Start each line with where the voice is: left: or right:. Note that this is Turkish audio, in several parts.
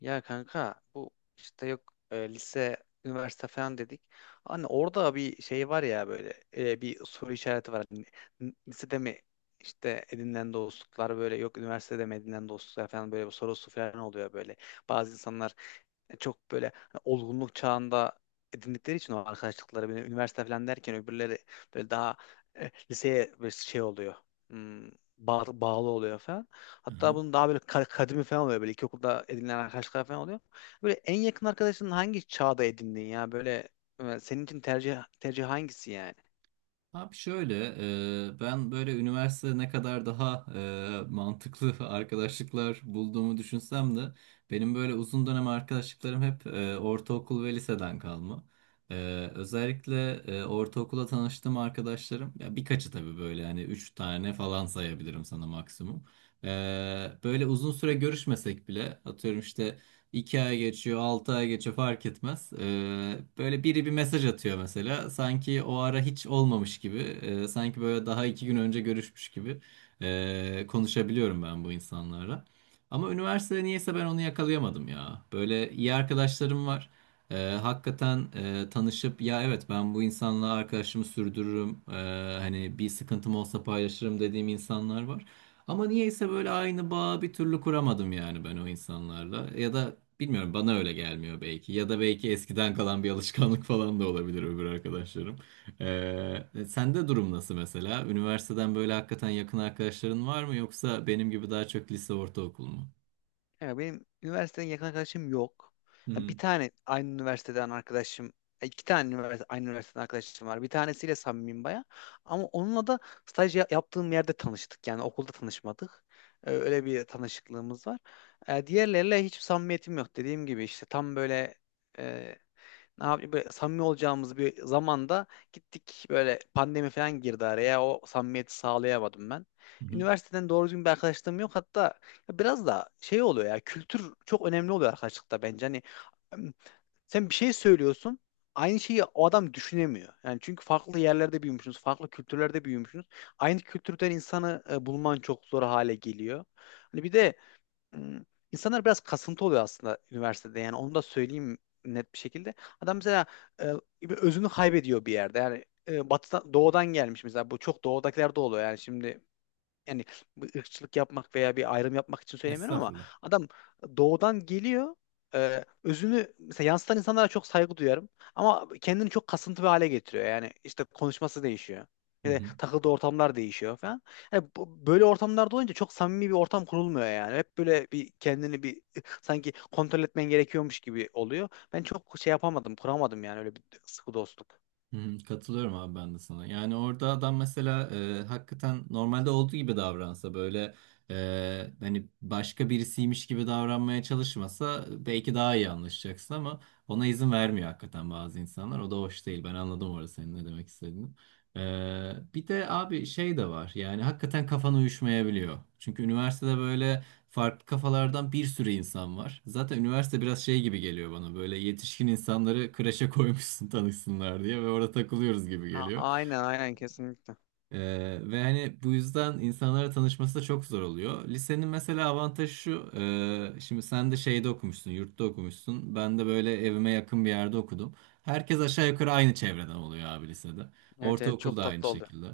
left: Ya kanka bu işte yok lise, üniversite falan dedik. Hani orada bir şey var ya böyle bir soru işareti var. Lisede mi işte edinilen dostluklar, böyle yok, üniversitede mi edinilen dostluklar falan, böyle bir sorusu falan oluyor böyle. Bazı insanlar çok böyle hani olgunluk çağında edindikleri için o arkadaşlıkları böyle üniversite falan derken, öbürleri böyle daha liseye böyle şey oluyor. Hmm, Bağlı oluyor falan.
right: Hı
left: Hatta
right: hı.
left: bunun daha böyle kadimi falan oluyor. Böyle ilkokulda edinilen arkadaşlar falan oluyor. Böyle en yakın arkadaşın hangi çağda edindin ya? Böyle senin için tercih hangisi yani?
right: Abi şöyle, ben böyle üniversitede ne kadar daha mantıklı arkadaşlıklar bulduğumu düşünsem de benim böyle uzun dönem arkadaşlıklarım hep ortaokul ve liseden kalma. E, Özellikle ortaokulda tanıştığım arkadaşlarım, ya birkaçı tabii böyle yani üç tane falan sayabilirim sana maksimum. E, Böyle uzun süre görüşmesek bile atıyorum işte. 2 ay geçiyor, 6 ay geçiyor fark etmez. Böyle biri bir mesaj atıyor mesela. Sanki o ara hiç olmamış gibi. Sanki böyle daha 2 gün önce görüşmüş gibi konuşabiliyorum ben bu insanlarla. Ama üniversitede niyeyse ben onu yakalayamadım ya. Böyle iyi arkadaşlarım var. Ee, Hakikaten tanışıp ya evet ben bu insanla arkadaşımı sürdürürüm. Hani bir sıkıntım olsa paylaşırım dediğim insanlar var. Ama niyeyse böyle aynı bağı bir türlü kuramadım yani ben o insanlarla. Ya da bilmiyorum bana öyle gelmiyor belki. Ya da belki eskiden kalan bir alışkanlık falan da olabilir öbür arkadaşlarım. Ee, Sende durum nasıl mesela? Üniversiteden böyle hakikaten yakın arkadaşların var mı yoksa benim gibi daha çok lise ortaokul mu?
left: Ya benim üniversiteden yakın arkadaşım yok.
right: Hı
left: Ya bir
right: hı.
left: tane aynı üniversiteden arkadaşım, e, iki tane üniversite, aynı üniversiteden arkadaşım var. Bir tanesiyle samimiyim baya. Ama onunla da staj yaptığım yerde tanıştık. Yani okulda tanışmadık. Öyle bir tanışıklığımız var. Diğerleriyle hiç samimiyetim yok. Dediğim gibi işte tam böyle e, ne yapayım, böyle samimi olacağımız bir zamanda gittik böyle pandemi falan girdi araya, o samimiyeti sağlayamadım ben.
right: Hı hı.
left: Üniversiteden doğru düzgün bir arkadaşlığım yok. Hatta biraz da şey oluyor ya, kültür çok önemli oluyor arkadaşlıkta bence. Em, Sen bir şey söylüyorsun, aynı şeyi o adam düşünemiyor. Yani çünkü farklı yerlerde büyümüşsünüz, farklı kültürlerde büyümüşsünüz. Aynı kültürden insanı bulman çok zor hale geliyor. Hani bir de Hmm. İnsanlar biraz kasıntı oluyor aslında üniversitede, yani onu da söyleyeyim net bir şekilde. Adam mesela e, bir özünü kaybediyor bir yerde. Yani batıdan, doğudan gelmiş mesela, bu çok doğudakiler de oluyor yani şimdi. Yani bu ırkçılık yapmak veya bir ayrım yapmak için söylemiyorum ama
right: Estağfurullah.
left: adam doğudan geliyor. Özünü mesela yansıtan insanlara çok saygı duyarım ama kendini çok kasıntı bir hale getiriyor. Yani işte konuşması değişiyor.
right: Hı
left: Yani
right: hı.
left: takıldığı ortamlar değişiyor falan. Yani böyle ortamlarda olunca çok samimi bir ortam kurulmuyor yani. Hep böyle kendini sanki kontrol etmen gerekiyormuş gibi oluyor. Ben çok şey yapamadım, kuramadım yani, öyle bir sıkı dostluk.
right: Hı hı, katılıyorum abi ben de sana. Yani orada adam mesela hakikaten normalde olduğu gibi davransa böyle hani başka birisiymiş gibi davranmaya çalışmasa belki daha iyi anlaşacaksın ama ona izin vermiyor hakikaten bazı insanlar. O da hoş değil. Ben anladım orada senin ne demek istediğini. E, bir de abi şey de var yani hakikaten kafan uyuşmayabiliyor. Çünkü üniversitede böyle farklı kafalardan bir sürü insan var. Zaten üniversite biraz şey gibi geliyor bana böyle yetişkin insanları kreşe koymuşsun tanışsınlar diye ve orada takılıyoruz gibi
left: A-
right: geliyor.
left: aynen aynen kesinlikle.
right: Ee, Ve hani bu yüzden insanlara tanışması da çok zor oluyor. Lisenin mesela avantajı şu, şimdi sen de şeyde okumuşsun, yurtta okumuşsun. Ben de böyle evime yakın bir yerde okudum. Herkes aşağı yukarı aynı çevreden oluyor abi lisede.
left: Evet, evet,
right: Ortaokul
left: çok
right: da aynı
left: tatlı oldu.
right: şekilde.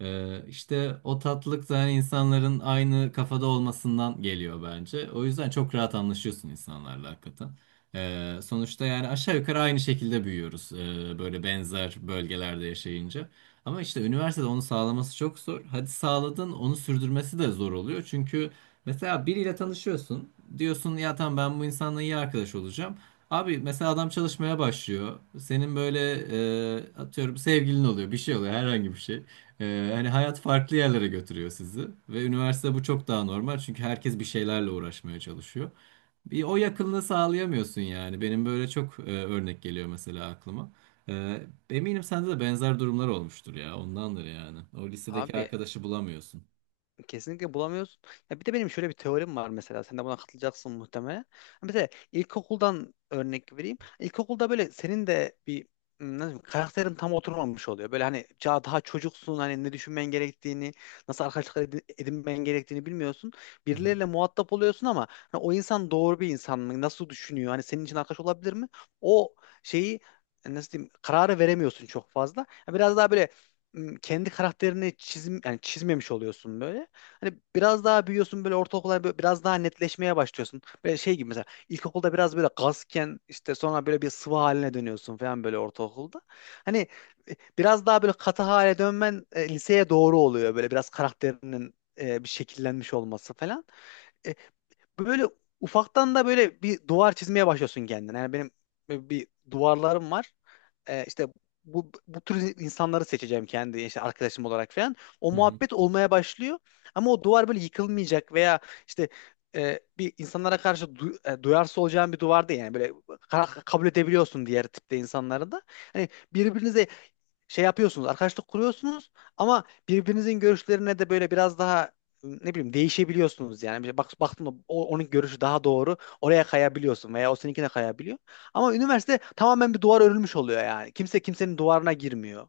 right: İşte o tatlılık da hani insanların aynı kafada olmasından geliyor bence. O yüzden çok rahat anlaşıyorsun insanlarla hakikaten. Sonuçta yani aşağı yukarı aynı şekilde büyüyoruz böyle benzer bölgelerde yaşayınca. Ama işte üniversitede onu sağlaması çok zor. Hadi sağladın onu sürdürmesi de zor oluyor. Çünkü mesela biriyle tanışıyorsun. Diyorsun ya tamam ben bu insanla iyi arkadaş olacağım. Abi mesela adam çalışmaya başlıyor. Senin böyle atıyorum sevgilin oluyor bir şey oluyor herhangi bir şey. Hani hayat farklı yerlere götürüyor sizi ve üniversite bu çok daha normal çünkü herkes bir şeylerle uğraşmaya çalışıyor. Bir o yakınlığı sağlayamıyorsun yani. Benim böyle çok örnek geliyor mesela aklıma. Eminim sende de benzer durumlar olmuştur ya. Ondandır yani. O lisedeki
left: Abi,
right: arkadaşı bulamıyorsun.
left: kesinlikle bulamıyorsun. Ya bir de benim şöyle bir teorim var mesela. Sen de buna katılacaksın muhtemelen. Mesela ilkokuldan örnek vereyim. İlkokulda böyle senin de bir nasıl diyeyim, karakterin tam oturmamış oluyor. Böyle hani daha çocuksun, hani ne düşünmen gerektiğini, nasıl arkadaşlıklar edinmen gerektiğini bilmiyorsun.
right: Hı hı.
left: Birileriyle muhatap oluyorsun, ama hani o insan doğru bir insan mı? Nasıl düşünüyor? Hani senin için arkadaş olabilir mi? O şeyi nasıl diyeyim, kararı veremiyorsun çok fazla. Ya biraz daha böyle kendi karakterini çizim yani çizmemiş oluyorsun böyle. Hani biraz daha büyüyorsun böyle ortaokulda, hani böyle biraz daha netleşmeye başlıyorsun. Böyle şey gibi mesela ilkokulda biraz böyle gazken, işte sonra böyle bir sıvı haline dönüyorsun falan böyle ortaokulda. Hani biraz daha böyle katı hale dönmen liseye doğru oluyor, böyle biraz karakterinin bir şekillenmiş olması falan. E, Böyle ufaktan da böyle bir duvar çizmeye başlıyorsun kendine. Yani benim böyle bir duvarlarım var. İşte bu tür insanları seçeceğim kendi işte, arkadaşım olarak falan. O
right: Hı hı.
left: muhabbet olmaya başlıyor. Ama o duvar böyle yıkılmayacak veya işte bir insanlara karşı duyarsız olacağın bir duvar değil. Yani böyle kabul edebiliyorsun diğer tipte insanları da. Hani birbirinize şey yapıyorsunuz, arkadaşlık kuruyorsunuz, ama birbirinizin görüşlerine de böyle biraz daha, ne bileyim, değişebiliyorsunuz yani. Bir bak, baktım da onun görüşü daha doğru. Oraya kayabiliyorsun veya o seninkine kayabiliyor. Ama üniversite tamamen bir duvar örülmüş oluyor yani. Kimse kimsenin duvarına girmiyor.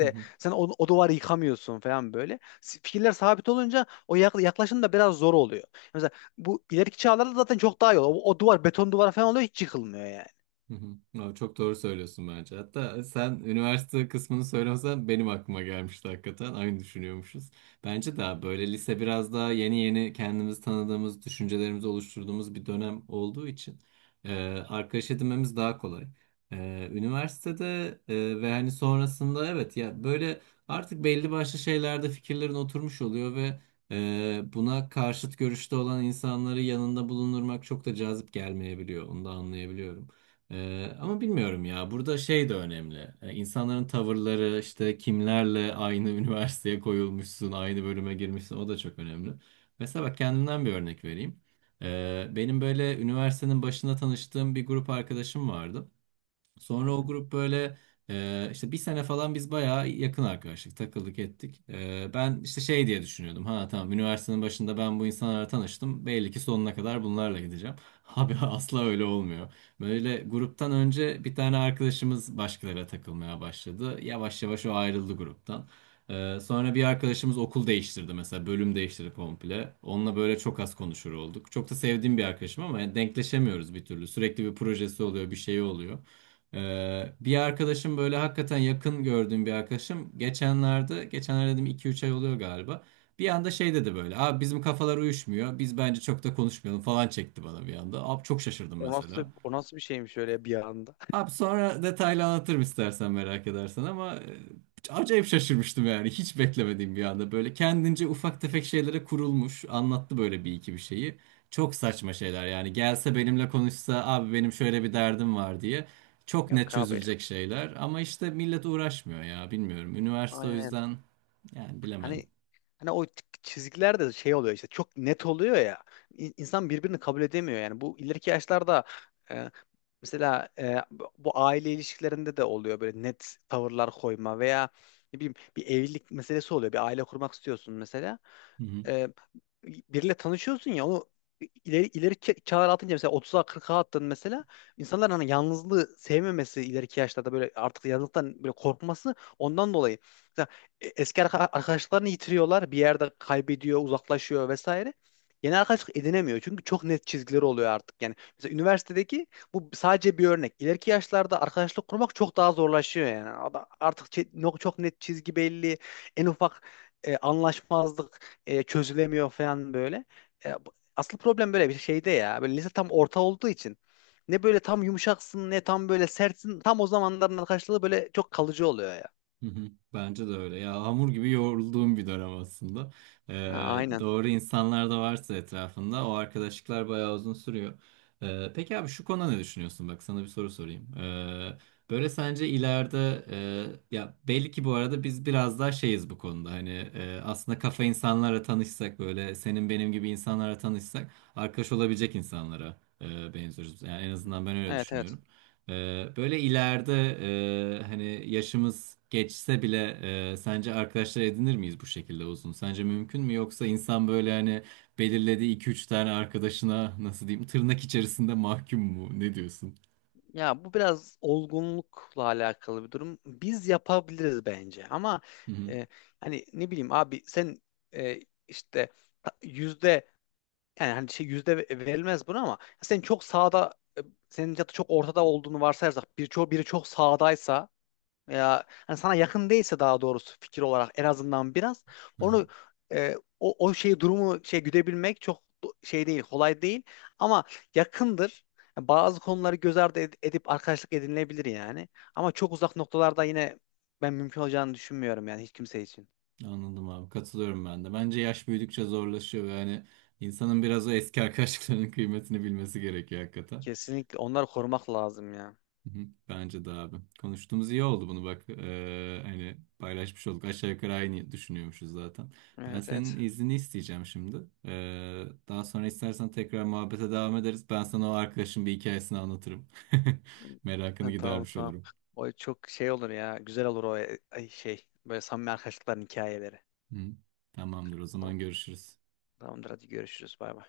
right: Hı hı.
left: sen o duvarı yıkamıyorsun falan böyle. Fikirler sabit olunca o yaklaşım da biraz zor oluyor. Mesela bu ileriki çağlarda zaten çok daha iyi oluyor. O duvar beton duvar falan oluyor, hiç yıkılmıyor yani.
right: Hı hı. Aa, çok doğru söylüyorsun bence. Hatta sen üniversite kısmını söylemesen benim aklıma gelmişti hakikaten. Aynı düşünüyormuşuz. Bence daha böyle lise biraz daha yeni yeni kendimizi tanıdığımız, düşüncelerimizi oluşturduğumuz bir dönem olduğu için e, arkadaş edinmemiz daha kolay. Üniversitede e, ve hani sonrasında evet ya böyle artık belli başlı şeylerde fikirlerin oturmuş oluyor ve buna karşıt görüşte olan insanları yanında bulundurmak çok da cazip gelmeyebiliyor. Onu da anlayabiliyorum. Ama bilmiyorum ya. Burada şey de önemli. İnsanların tavırları, işte kimlerle aynı üniversiteye koyulmuşsun, aynı bölüme girmişsin, o da çok önemli. Mesela bak kendimden bir örnek vereyim. Benim böyle üniversitenin başında tanıştığım bir grup arkadaşım vardı.
left: Hı
right: Sonra o
left: hı.
right: grup böyle işte bir sene falan biz bayağı yakın arkadaşlık takıldık ettik. E, ben işte şey diye düşünüyordum. Ha tamam üniversitenin başında ben bu insanlarla tanıştım. Belli ki sonuna kadar bunlarla gideceğim. Abi asla öyle olmuyor. Böyle gruptan önce bir tane arkadaşımız başkalarıyla takılmaya başladı. Yavaş yavaş o ayrıldı gruptan. Sonra bir arkadaşımız okul değiştirdi mesela bölüm değiştirdi komple. Onunla böyle çok az konuşur olduk. Çok da sevdiğim bir arkadaşım ama yani denkleşemiyoruz bir türlü. Sürekli bir projesi oluyor, bir şeyi oluyor. Bir arkadaşım böyle hakikaten yakın gördüğüm bir arkadaşım geçenlerde dedim 2 3 ay oluyor galiba. Bir anda şey dedi böyle. Abi bizim kafalar uyuşmuyor. Biz bence çok da konuşmayalım falan çekti bana bir anda. Abi çok şaşırdım
left: O nasıl,
right: mesela.
left: o nasıl bir şeymiş öyle bir anda?
right: Abi sonra detaylı anlatırım istersen merak edersen ama acayip şaşırmıştım yani hiç beklemediğim bir anda böyle kendince ufak tefek şeylere kurulmuş anlattı böyle bir iki bir şeyi çok saçma şeyler yani gelse benimle konuşsa abi benim şöyle bir derdim var diye çok net
left: Yok abi.
right: çözülecek şeyler ama işte millet uğraşmıyor ya bilmiyorum üniversite o
left: Aynen.
right: yüzden yani bilemedim.
left: Hani hani o çizgiler de şey oluyor işte, çok net oluyor ya. İnsan birbirini kabul edemiyor yani. Bu ileriki yaşlarda e, bu aile ilişkilerinde de oluyor böyle, net tavırlar koyma veya, ne bileyim, bir evlilik meselesi oluyor. Bir aile kurmak istiyorsun mesela,
right: Hı hı.
left: e, biriyle tanışıyorsun ya, onu çağlar atınca, mesela 30'a 40'a attın mesela, insanların hani yalnızlığı sevmemesi, ileriki yaşlarda böyle artık yalnızlıktan böyle korkması, ondan dolayı mesela arkadaşlarını yitiriyorlar bir yerde, kaybediyor, uzaklaşıyor vesaire. Yeni arkadaşlık edinemiyor, çünkü çok net çizgileri oluyor artık yani. Mesela üniversitedeki bu sadece bir örnek, ileriki yaşlarda arkadaşlık kurmak çok daha zorlaşıyor yani. Ada- artık çe- no- Çok net çizgi belli, en ufak anlaşmazlık çözülemiyor falan böyle. Asıl problem böyle bir şeyde ya. Böyle lise tam orta olduğu için ne böyle tam yumuşaksın ne tam böyle sertsin. Tam o zamanların arkadaşlığı böyle çok kalıcı oluyor ya.
right: Hı hı. Bence de öyle. Ya hamur gibi yoğrulduğum bir dönem aslında.
left: Ha, aynen.
right: Doğru insanlar da varsa etrafında o arkadaşlıklar bayağı uzun sürüyor. Peki abi şu konuda ne düşünüyorsun? Bak sana bir soru sorayım. Böyle sence ileride ya belli ki bu arada biz biraz daha şeyiz bu konuda. Hani aslında kafa insanlara tanışsak böyle senin benim gibi insanlara tanışsak arkadaş olabilecek insanlara benziyoruz. Yani en azından ben öyle
left: Evet, evet.
right: düşünüyorum. Böyle ileride hani yaşımız geçse bile sence arkadaşlar edinir miyiz bu şekilde uzun? Sence mümkün mü? Yoksa insan böyle hani belirlediği 2 3 tane arkadaşına nasıl diyeyim tırnak içerisinde mahkum mu? Ne diyorsun?
left: Ya bu biraz olgunlukla alakalı bir durum. Biz yapabiliriz bence, ama
right: Hı hı.
left: e, hani, ne bileyim abi, sen e, işte yüzde, yani hani şey, yüzde verilmez buna, ama sen çok sağda e, senin ya da çok ortada olduğunu varsayarsak, bir çok, biri çok sağdaysa veya hani sana yakın değilse, daha doğrusu fikir olarak, en azından biraz
right: Aha,
left: onu o şeyi, durumu şey güdebilmek çok şey değil, kolay değil, ama yakındır. Yani bazı konuları göz ardı edip arkadaşlık edinilebilir yani. Ama çok uzak noktalarda yine ben mümkün olacağını düşünmüyorum yani, hiç kimse için.
right: anladım abi. Katılıyorum ben de. Bence yaş büyüdükçe zorlaşıyor ve hani insanın biraz o eski arkadaşlıklarının kıymetini bilmesi gerekiyor hakikaten.
left: Kesinlikle onları korumak lazım ya.
right: Hı hı, bence de abi. Konuştuğumuz iyi oldu bunu bak. Hani paylaşmış olduk. Aşağı yukarı aynı düşünüyormuşuz zaten. Ben
left: Evet,
right: senin
left: evet.
right: iznini isteyeceğim şimdi. Daha sonra istersen tekrar muhabbete devam ederiz. Ben sana o arkadaşın bir hikayesini anlatırım. Merakını
left: Ha, tamam,
right: gidermiş
left: tamam.
right: olurum.
left: O çok şey olur ya. Güzel olur o, şey, böyle samimi arkadaşlıkların hikayeleri.
right: Hı. Tamamdır o
left: Tamam.
right: zaman görüşürüz.
left: Tamamdır, hadi görüşürüz. Bay bay.